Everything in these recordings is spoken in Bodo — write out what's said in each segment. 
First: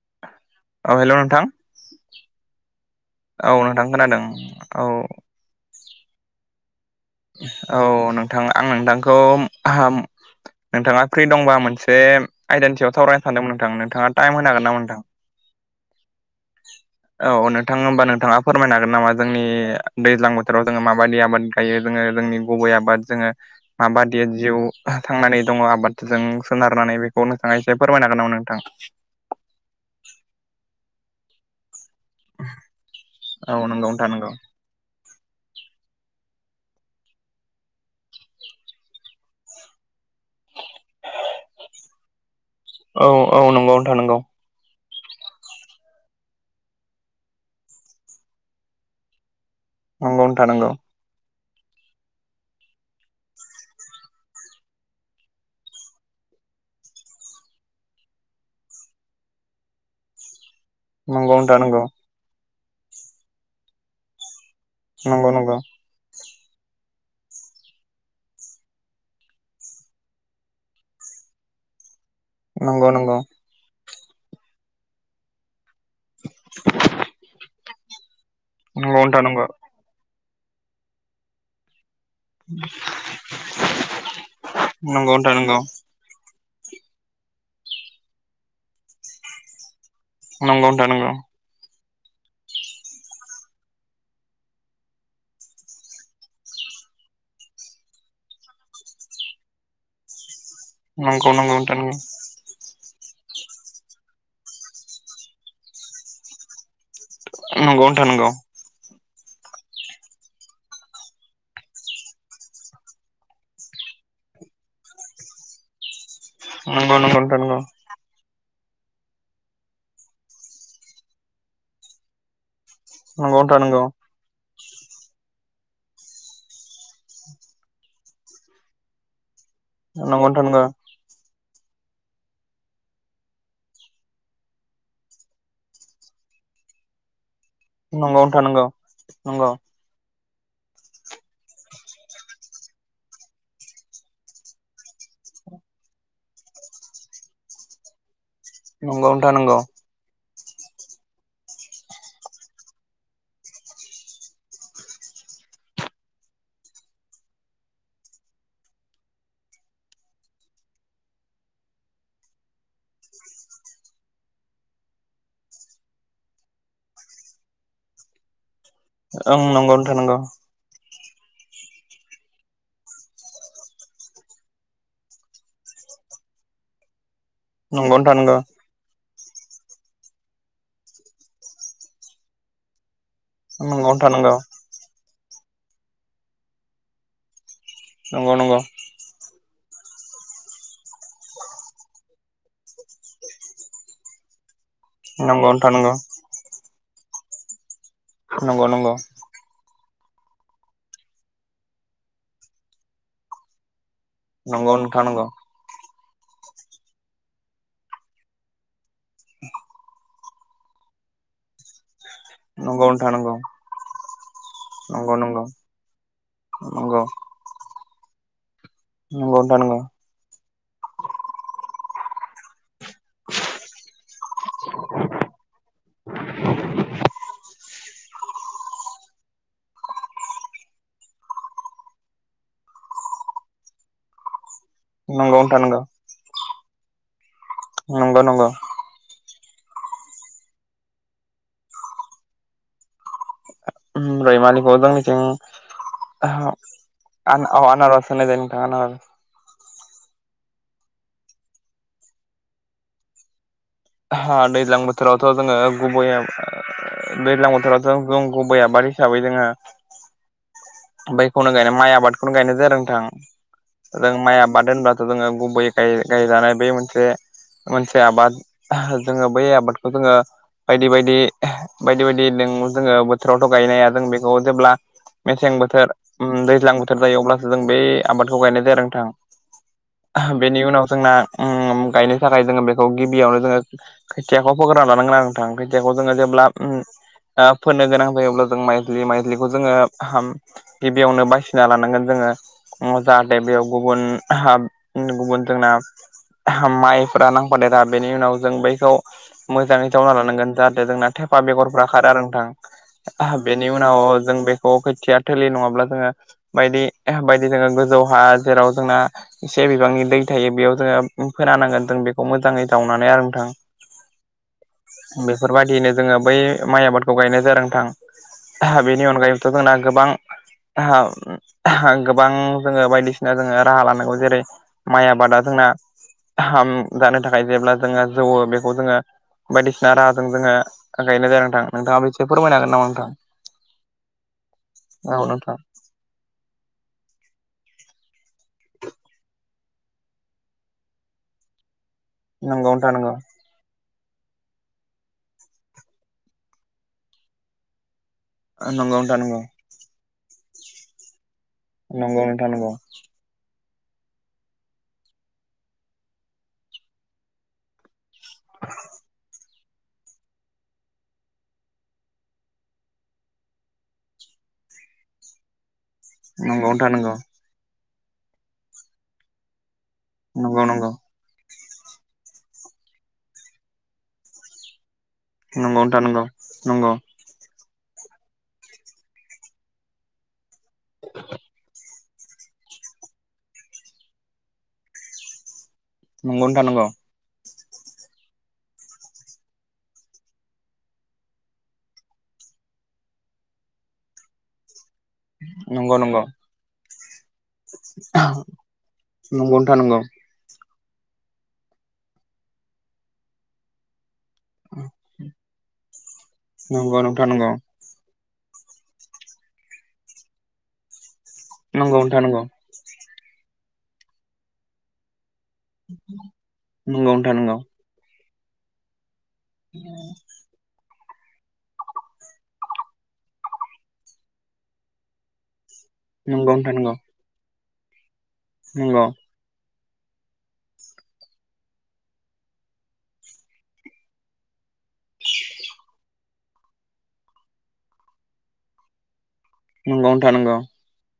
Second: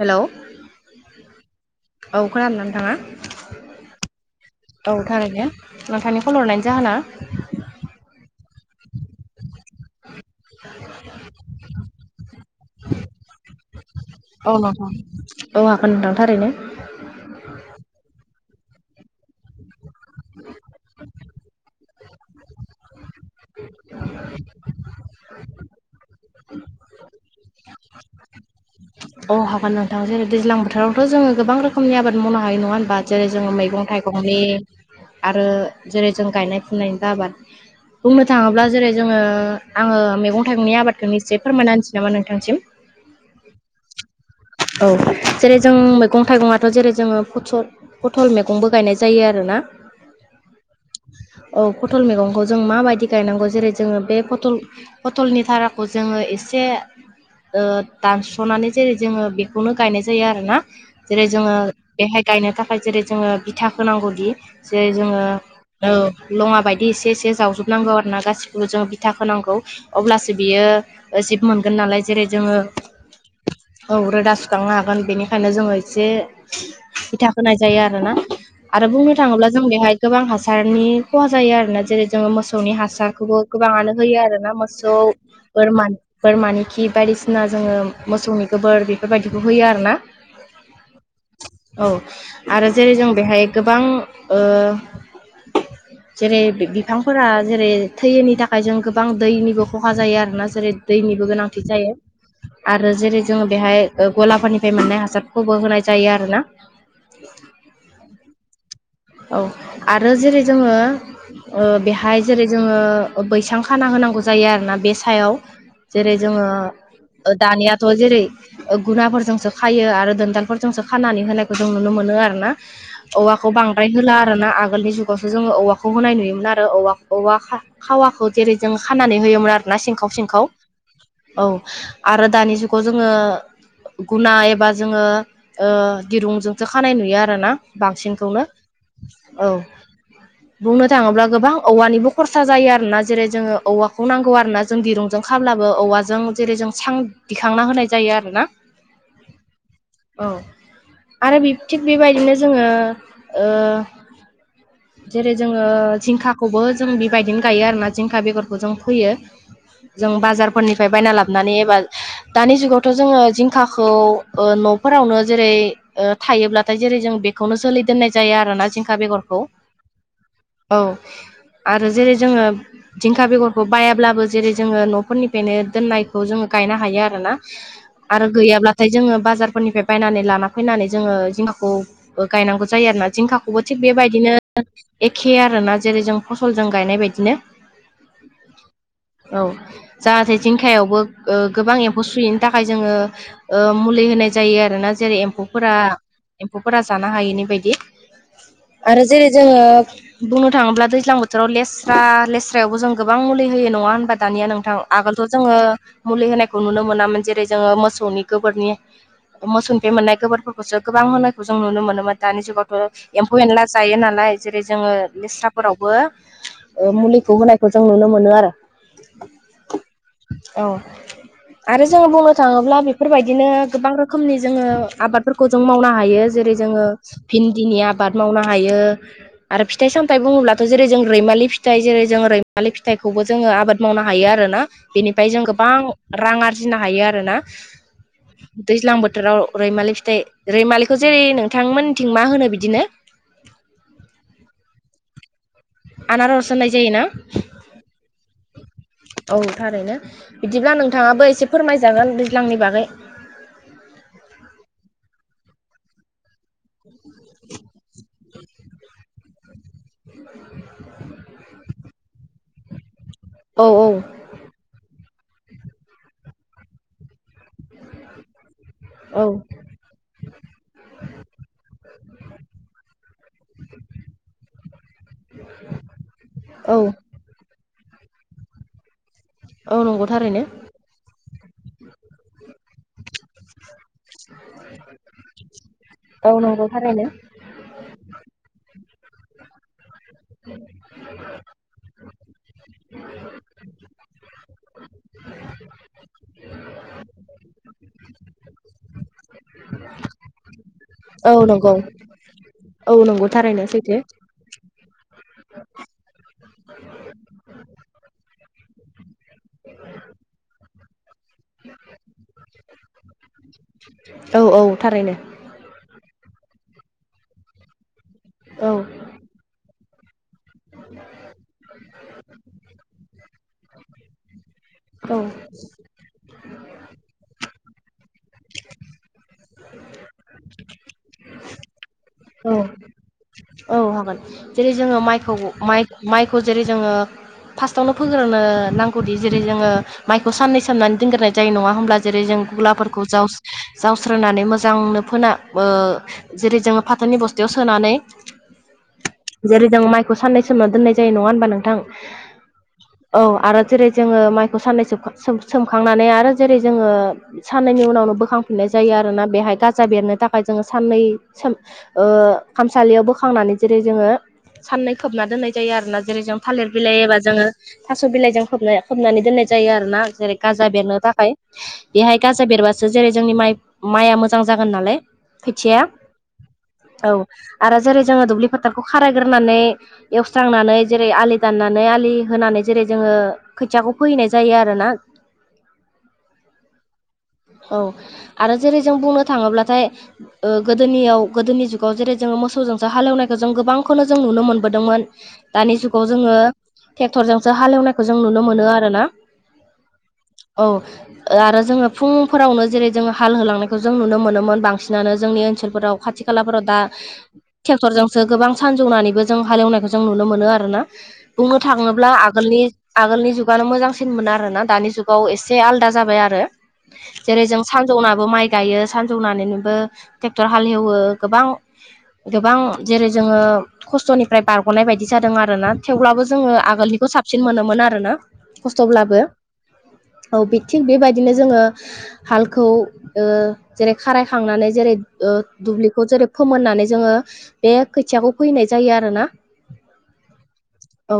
हेल' औ हेल' नोंथां औ खोनादोंना नोंथाङा औ नोंथां खोनादों औ नोंथांनि कल हरनायनायनि जाहोना औ नोंथां आं नोंथांखौ नोंथाङा फ्रि दंबा मोनसे आइदानि सायाव सावरायनो सानदोंमोन नोंथां नोंथाङा टाइम होनो अ हागोन नामा नोंथां हागोन नोंथां थाररैनो औ नोंथां होमबा नोंथाङा फोरमायनो हागोन नामा जोंनि दैज्लां बोथोराव जोङो माबायदि आबाद गायो जोङो जोंनि गुबै आबाद जोङो माबादि जिउ थांनानै दङ आबादजों सोनारनानै बे बेखौ नोंथाङा एसे फोरमायनो हागोन नाम नोंथां औ हागोन नोंथां जेरै दैज्लां बोरावथ जो गोबां रोखोमनि आबाद मावनो हायो नङा होनबा जेरै औ जोङो नंगौ मैगं नोंथां नंगौ थाइगंनि आरो जेरै जों गायनाय फुनायनि आबाद बुंनो थाङोब्ला जेरै जोङो आङो मैगं थाइगंनि आबादखौ निस्सय फोरमायना होनसै नामा नोंथांसिम औ औ नंगौ नोथां नोंगौ औ जेरै जों मैगं थाइगङाथ जेरै जोङो फुथुरर पथल मैगंबो गायनाय जायो आरोना नंगौ नोंथां नंगौ औ पटल मैगंखौ जों माबायदि गायनांगौ जेरै जोङो बे पथल फटलनि धाराखौ जोङो एसे ओ दानस'नानै जेरै जोङो बे खौनो गायनाय जायो आरोना जेरै जोङो नंगौ बेहाय गायनो थाखाय जेरै जोङो बिथा होनांगौदि जेरै जोङो नंगौ नोंथां ओ लङा बायदि एसे एसे जावजोबनांगौ आरो ना गासिखौबो जोंङो बिथा खोनांगौ अब्लासो बियो जिब मोनगोन नालाय जेरै जोङो नंगौ नंगौ औ रोदा सुखांनो हागोन बेनिखायनो जोङो एसे बिथा होनाय जायो आरोना नंगौ आरो बुंनो नोंथां नंगौ थाङोब्ला जों बेहाय गोबां हासारनि खहा जायो आरोना जेरै जोङो मोसौनि हासारखौबो गोबाङानो होयो आरो ना नंगौ मोसौ नोंथां नंगौ बोरमान बोरमानि खि बायदिसिना जोङो मोसौनि गोबोर बेफोरबायदिखौ होयो आरोना नंगौ नोंथां नंगौ औ आरो जेरै जों बेहाय गोबां ओ जेरै बिफांफोरा जेरै थैयैनि थाखाय जों गोबां दैनिबो खहा जायो आरोना ज जेरै नंगौ दैनिबो नंगौ गोनांथि नोंथां जायो आरो जेरै जोङो बेहाय गलाफोरनिफ्राय मोननाय हासारखौबो होनाय जायो आरोना नंगौ नोंथां नंगौ औ आरो जेरै जोङो ओ बेहाय जेरै जोङो बैसां खाना होनांगौ जायो आरोना बे सायाव। जेरै जोङो नोंथां नंगौ दानिया थ' जेरै गुनाफोरजोंसो खायो आरो दोनदालफोरजोंसो खानानै होनायखौ जों नुनो मोनो आरो ना। नंगौ औवाखौ बां नंगौ होला आरो ना आगोलनि जुगावसो जोङो औवाखौ होनाय नुयोमोन आरो औवा औवा खा खावाखौ जेरै जों खानानै होयोमोन आरोना सिंखाव नोंथां सिंखाव। नंगौ औ आरो दानि जुगाव जोङो। गुना एबा जोङो ओ दिरुंजोंसो खानाय नुयो आरो ना। नंगौ नोंथां नंगौ। औ। [inaudible] बुंनो थाङोब्ला गोबां औवानिबो खरसा जायो आरोना जेरै जोङो औवाखौ नांगौ आरोना। जों दिरुंजों खाब्लाबो औवाजों जेरै जों सां दिखांना होनाय जायो आरो ना। नोंगौ नोंथां नोंगौ। औ आरो बि थिग बेबायदिनो जोङो ओ [inaudible] जेरै जोङो जिंखाखौबो जों बेबायदिनो गायो आरोना जिंखा बेगरखौ जों फोयो। जों बाजारफोरनिफ्राय बायना लाबानै एबा दानि जुगावथ' जोङो जिंखाखौ ओ न'फोरावनो जेरै ओ थायोब्लाथाय जेरै जों बेखौनो जोलै दोननाय जायो आरोना जिंखा बेगरखौ। औ आरो जेरै जोङो जिंखा बेगरखौ बायाब्लाबो जेरै जोङो न'फोरनिफ्रायनो दोननायखौ जोङो गायनो हायो आरोना। नंगौ आरो गैयाब्ला थाय जोङो बाजारफोरनिफ्राय बायनानै लाना फैनानै जोङो जिंखाखौ गायनांगौ जायो आरोना जिंखाखौ अबे थिग नोंथां बेबायदिनो नंगौ एखे आरोना जेरै जों फसलजों गायनाय बायदिनो। नंगौ नंगौ। औ। जाहाथे जिंखायावबो गोबां एम्फौ सुयैनि थाखाय जोङो ओ मुलि होनाय जायो आरो। जेरै एम्फफोरा एम्फौफोरा जानो हायैनि बायदि नंगौ नोंथां नंगौ ओं नंगौ नोंथां नंगौ नोंथां नंगौ नोंथां नंगौ आरो जेरै जोङो बुंनो थाङोब्ला दैज्लां बोथोराव लेस्रा लेस्रायावबो जों गोबां मुलि होयो नङा होनबा। दानिया नोंथां आगोलथ' जोङो मुलि होनायखौ नुनो मोनामोन जेरै जोङो मोसौनि गोबोरनि मोसौनिफ्राय मोननाय गोबोरफोरखौसो गोबां होनायखौ जों नुनो मोनोमोन। दानि जुगावथ' नंगौ एम्फौ एनला जायो नालाय जेरै जोङो नंगौ नंगौ लेस्राफोरावबो ओ नंगौ मुलिखौ होनायखौ जों नुनो मोनो आरो नंगौ नोंथां नंगौ। औ। आरो जोङो बुंनो थाङोब्ला बेफोरबायदिनो गोबां रोखोमनि जोङो आबादफोरखौ जों मावनो हायो जेरै जोङो भिन्दिनि आबाद मावनो हायो। आरो फिथाइ सामथाय बुङोब्लाथ' जेरै जों रैमालि फिथाइ जेरै जों रैमालि फिथाइखौबो जोङो आबाद मावनो हायो आरो ना। बेनिफ्राय नंगौ जों नोंथां गोबां नंगौ रां आरजिनो हायो आरोना नंगौ नंगौ नोंथां नंगौ नोंथां नंगौ दैज्लां बोथोराव रैमालि फिथाइ रैमालिखौ जेरै नोंथांमोनथिं मा होनो बिदिनो। उम रैमालिखौ जोंनिथिं आ आनारस होननाय जायोना अ आनारस होननाय जायो नोंथां आनारस। औ थारैनो बिदिब्ला नोंथाङाबो एसे फोरमायजागोन दैज्लांनि बागै। हा दैज्लां बोथोरावथ' जोङो गुबैयै दैज्लां बोथोरावथ' जों गुबै आबाद हिसाबै जोंहा बैखौनो गायनाय माइ आबादखौनो गायनाय जादों नोंथां औ औ जों माइ आबाद होनबा जोङो गुबै गायजानाय बे मोनसे मोनसे आबाद औ जोङो बै आबाद खौ जोङो बायदि बायदि बायदि बायदि जोङो बोथोरावथ' गायनाया जों बेखौ जेब्ला मेसें बोथोर औ दैज्लां बोथोर जायो अब्लासो जों बै आबादखौ गायनाय जाया औ नंगौ नोंथां थारैनो बेनि उनाव जोंना गायनो थाखाय जोङो बेखौ गिबियावनो जोङो खोथियाखौ होग्रोना लानांगोना नोंथां खोथियाखौ जोङो औ जेब्ला नंगौ थारैनो फोननो गोनां जायोब्ला जों माइज्लि माइजलिखौ जोङोाम गिबियावनो बासिना लानांगोन जोङो। जाथे बेयाव गुबुन गुबुन जोंना माइफोरा नांफादेरा बेनि उनाव जों बैखौ मोजाङै जावना लानांगोन जोंना औ थेफा नंगौ बेगरफ्रा खारा आरो औ नंगौ नोंथां थारैनो बेनि सैथो उनाव जों बेखौ खोथिया थोलि नङाब्ला जोङो बायदि बायदि जोङो गोजौहा जेराव जोंना एसे बिबांनि दै थायो बेयाव जोङो फोनानांगोन जों बेखौ मोजाङै जावनानै आरो नोंथां औ औ थारैनो बे बेफोरबायदियनो जोङो बै माइ आबादखौ गायनाय जादोंथां औ द बेनि अनगायैबोथ' जोंना गोबां गोबां जोङो बायदिसिना जोङो राहा लानांगौ जेरै माइ औ आबादा जोंना गाहाम जानो थाखाय जेब्ला जोङो जौवो बेखौ जोङो बायदिसिना राहाजों जोङो गायनाय जायो नोंथां नोंथाङा बिसे औ फोरमायनो हागोन नामा नोंथां औ हागोन जेरै जोङो औ माइखौ नोंथां माइखौ जेरै जोङो फार्स्टआवनो फोग्रोनो नांगौदि जेरै जोङो माइखौ साननै सामनानै दोनग्रोनाय जायो नङा होमब्ला जेरै जों नंगौ नोंथां गुलाफोरखौ नंगौ जाव जावस्रनानै मोजांनो फोना जेरै जोङो फाथोनि बस्थायाव सोनानै आ नंौथा नंांगं जेरै जों माइखौाननायोमोनना दोननाय जायो नङा होनबा नों नंगौ मिथा नंगौ औ आरो जेरै जोङो माइखौ साननै सोमखांनानै आरो जेरै जोङो साननायनि उनावनो बो बोखांफिननाय जायो आरोोना बेहाय गाजा बेरनो थाखाय जोङो साननै खामसालियाव बोां ो खांनानै जेरै जोङो साननाय खोबना दोननाय जायो आरोोना जेरै जों नंगौ थालिर नोंथां नंगौ बिलइबा जोङो थास' बिलाइजों खोब खोबनानै दोननाय जायो आरो ना जेरै नंगौ गाजा नोंथां बेरनो थाखाय बेहाय गाजा बेरबासो जेरै जोंनि माइ माइआ मोजां जागोन नालाय खोथिया नंगौ नंगौ नोंथां नंगौ औ आरो जेरै जोङो दुब्लि फोथारखौ खारायग्रोनानै एवस्रांनानै जेरै आलि दाननानै आलि होनानै जेरै जोङो खोथियाखौ फोहैनाय जायो आरोना नंगौनो था नांगौ औ आरो जेरै जों बुंनो थाङोब्लाथाय गोदोनियाव गोदोनि जुगाव जेरै जोङो मोसौजोंसो हालेवनायखौ जों गोबांखौनो जों नुनो मोनबोदोंमोन दानि नंगौ नंगौ जुगाव जोङो ट्रेक्टरजोंसो हालेवनायखौ जों नुनो मोनो आरोना नावनो थानांगौ औ आरो जोङो फुंफोरावनो जेरै जोङो हाल होलांनायखौ जों नुनो मोनोमोन बांसिनानो जोंनि ओनसोलफोराव खाथि खालाफोराव दा नंगौ ट्रेक्टरजोंसो गोबां सानजौनानैबो जों हालेवनायखौ जों नुनो मोनो आरोना बुंनो नंगौ थाङोब्ला नोंथां नंगौ आगोलनि आगोलनि जुगानो मोजांसिन मोनो आरोना दानि जुग एसे आलादा जाबाय आरो नंगौ नोंथां नंगौ नोंथां नंगौ नोंथां नंगौ जेरै जों सानजौनाबो माइ गायो सानजौनानैनोबो ट्रेक्टर हालेवो गोबां गोबां जेरै जोङो खस्थ'निफ्राय बारग'नाय बायदि जादों आरोना थेवब्लाबो नंगौ जोङो नोंथां नंगौ आगोलनिखौ साबसिन मोनोमोन आरोना नंगौ खस्थ'ब्लाबो औ थिग बेबायदिनो जोङो हालखौ जेरै खारायखांनानै जेरै दुब्लिखौ जेरै फोमोननानै जोङो बे खोथियाखौ फैनाय जायो आरोोना नंगौ नोंथां नंगौ औ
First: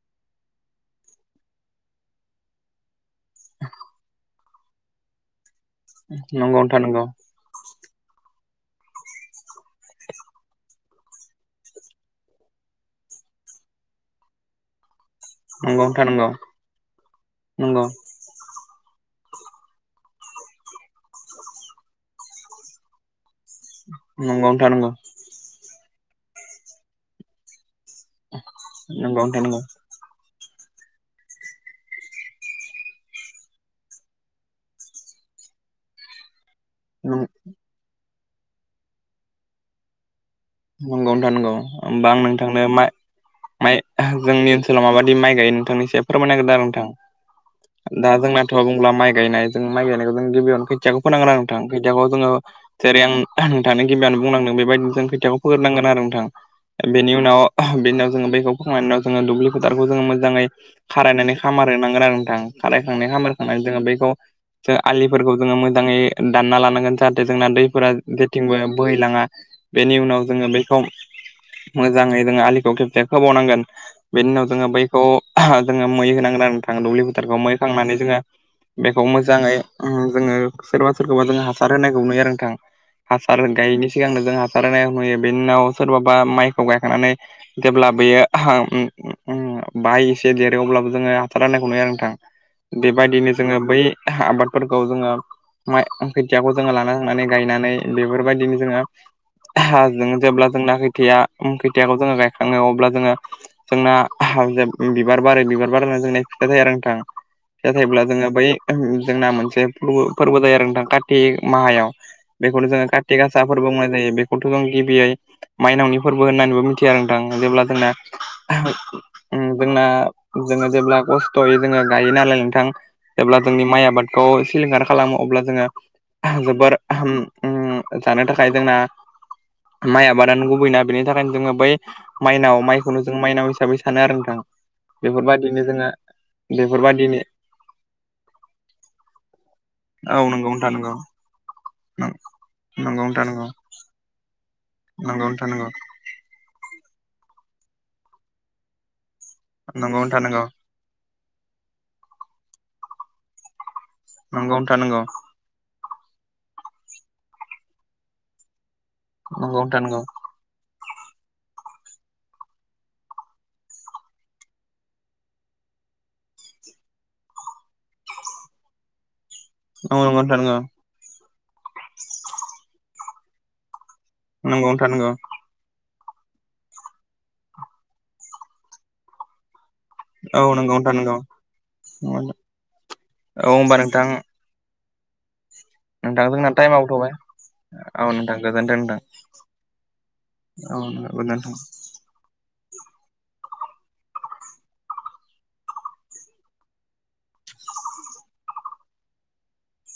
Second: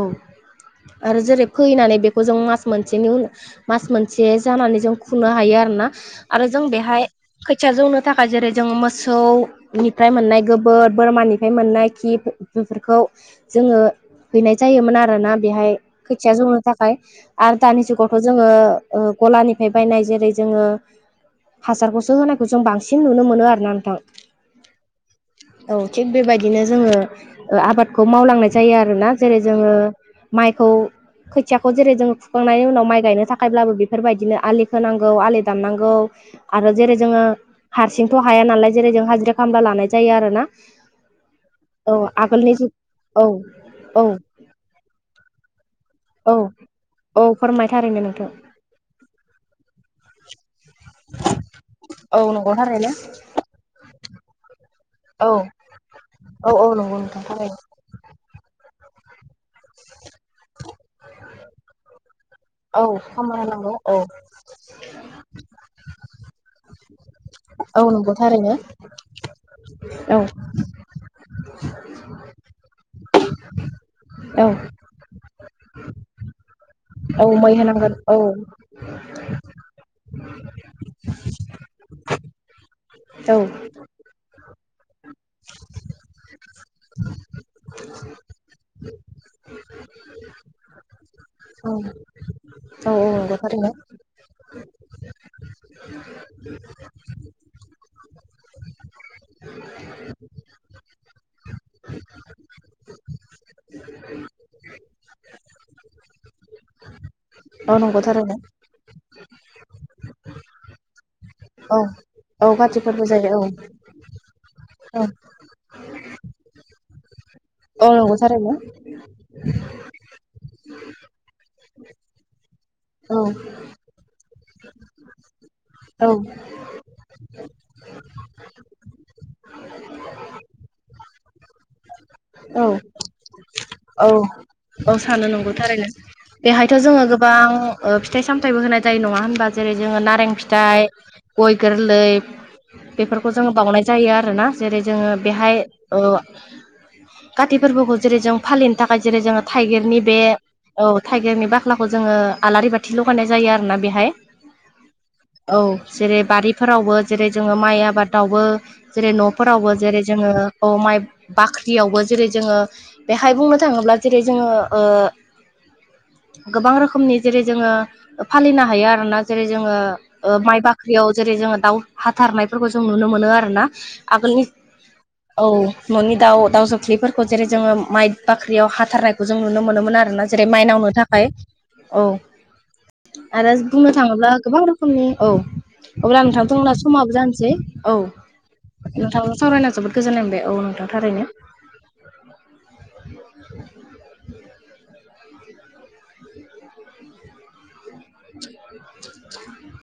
आरो जेरै फैनानै बेखौ जों मास मोनसेनि उनाव मास मोनसे जानानै जों खुनो हायो आरोना आरो नंगौ जों नोंथां नंगौ बेहाय खोथिया जौनो थाखाय जेरै जोङो मोसौनिफ्राय मोननाय गोब बोर बोरमानिफ्राय मोननाय खि बेफोरखौ जोङो हैनाय जायोमोन आरो ना बेहाय खोथिया जौनो थाखाय आरो नंगौ दानि जुगाव खौ जोङो गलानिफ्राय बायनाय जेरै जोङो हासारखौसो होनायखौ जों बांसिन नुनो मोनो आरो ना नोंथां नंगौनो था नंगौ औ थिग बेबायदिनो जोङो ओ आबादखौ मावलांनाय जायो आरोना नंगौ नंगौ नोंथां जेरै नंगौ जोङो माइखौ खोथियाखौ जेरै जोङो फुखांनायनि उनाव माइ गायनो थाखायब्लाबो बेफोरबायदिनो आलि खोनांगौ आलि दामनांगौ आरो जेरै नंगौ जोङो हारसिंथ हाया नालाय जेरै जों हाजिरा खामला लानाय जायो आरो ना? नंगौ नोथां नंगौ ओमबा आं नोंथांनो जुग मा औ माइ औ जोंनि ओनसो दाव माबायदि माइ गायो नोंथांनि एसे फोरमाय औ नागिरदों आरो नोंथां औ फोरमाय थारैनो दा नोंथां जोंना थ बुंब्ला माइ गायनाय जों माइ गायनायखौ जों गिबियावनो खोथियाखौ फोनांगोन आरो नोंथां खोथियाखौ औ जोङो नंगौ थारैनो जेरै आं नोंथाङानो गिबिआवनो बुंलांदों बेबायदिनो जों औ नांगोन आरो नोंथां औ औ नंगौ बेनि नोंथां उनाव थारैनो बिनिउनाव जोङो बेैखौ खांनायनि उनाव जोङो दुब्लि फोथारखौ जोङो मोजाङै खारायनानै खामारहोनांगोन आरो नोंथां। औ खारायखांनाय खामला खामारखांनानै होनांगौ जोङो औ बैखौ जों आलिफोरखौ जोङो मोजाङै दानना लानांगोन जाहाथे जोंना दै औ फोरा नंगौ थारैनो जेथिंबो बोहैलाङा बेनि औ उनाव जों बैखौ मोजाङै जोङो आलिखौ खेबसे खोबावनांगोन बेनि उनाव औ जोङो बै खौ जोङो मै होनांगोन आरो नोंथां दुब्लि औ फुथारखौ मै होनांगोन होखांनानै जोङो औ बेखौ मोजाङै जोङो सोरबा सोरखौबा जों हासार होनायखौ नुयो आरो नोंथां। हासार गायैनि सिगांनो जों हासार होनाय नुयो बेनि उनाव सोरबाबा माइखौ गायखांनानै जेब्ला बेयो बाहाय एसे देरो अब्लाबो जोङो हासार राननायखौ औ नुयो आरो नोंथां। औ बेबायदिनो नंगौ जोङो थारैनो बै आबादफोरखौ जोङो माइ खोथियाखौ जोङो लाना थांनांनानै गायनानै बेफोरबायदिनो जोङो हाजों जेब्ला जोंना खैथाया खैथियाखौ जोङो गायखाङो अब्ला जोङो जोंना बिबार बारो बिबार बारनानै जोंना फिथाइ थायो आरो नोंथां फिथा औ नंगौ थायब्ला जोङो थारैनो बै जोंना मोनसे फोर--फोरबो जायो आरो नोंथां कारति औ माहायाव औ बेखौनो काति जोङो फोरबो कारति जायो औ गासाफोरबो बुंनाय जायो बेखौथ जों औ गिबियै माइनावनि फोरबो होननानैबो मिथिया नोंथां जेब्ला औ जोंना नंगौ थारैनो उम जोंना जोङो जेब्ला खस्थ'यै जोङो गायो नालाय नोंथां? औ जेब्ला जोंनि माइ आबादखौ सिलिंखार खालामो अब्ला जोङो औ जोबोराम जानो थाखाय जोंना माइ आबादानो गुबैना बेनि थाखायनो जोङो बै माइनाव औ माइखौनो जों माइनाव हिसाबै सानो औ आरो नोंथां औ सानो नंगौ बेफोरबायदिनो थारैनो जोङो बेहायथ जोङो बेफोरबायदिनो गोबां ओ ओ फिथाइ सामथायाइबो होनाय जायो नङा होनबा जेरै जोङो औ नारें नंगौ नोंथां फिथाइ नंगौ गय गोरलै नंगौ नोंथां बेफोरखौ नंगौ जोङो बाउनाय जायो आरोना जेरै जोङो नंगौ नोंथां बेहाय नंगौ ओ काति फोरबोखौ जेरै जों फालिनो थाखाय जेरै जोङो नंगौ थाइगिरनि बे नोंथां नंगौ औ थाइगिरनि बाख्लाखौ जोङो आलारि बाथि लगायनाय जायो आरो ना? नंगौ नोथां नंगौ। औ जेरै बारिफोरावबो जेरै जोङो माइ आबादावबो जेरै नफोरावबो नोंथां नंगौ जेरै जोङो औ माइ बाख्रियावबो जेरै जोङो बेहाय बुंनो थाङोब्ला जेरै जोङो ओ गोबां रोखोमनि जेरै जोङो फालिनो हायो आरोना जेरै जोङो नंगौ ओ नोंथां नंगौ माइ बा ख्रियाव जेरै जोङो दाउ हाथारनायफोरखौ जों नुनो मोनो आरोना आगोलनि औ न'नि दाउ दाउ जोख्लिफोरखौ जेरै जोङो माइ बाख्रियाव हाथारनायखौ जों नुनो मोनोमोन आर आरोना औ जेरै नंगौ नोंथां नंगौ नोंथां नंगौ औ नंगौ माइनावनो नोंथां नंगौ थाखाय औ औ आरो होमबा बुंनो नोंथां थाङोब्ला गोबां रोखोमनि औ अब्ला नोंथां जोंना नोंथांथंना टाइमाबो थ'बाय समाबो जानोसै औ नोंथां सावरायना जोबोद गोजोननायबाय औ नोंथां थारैनो [inaudible]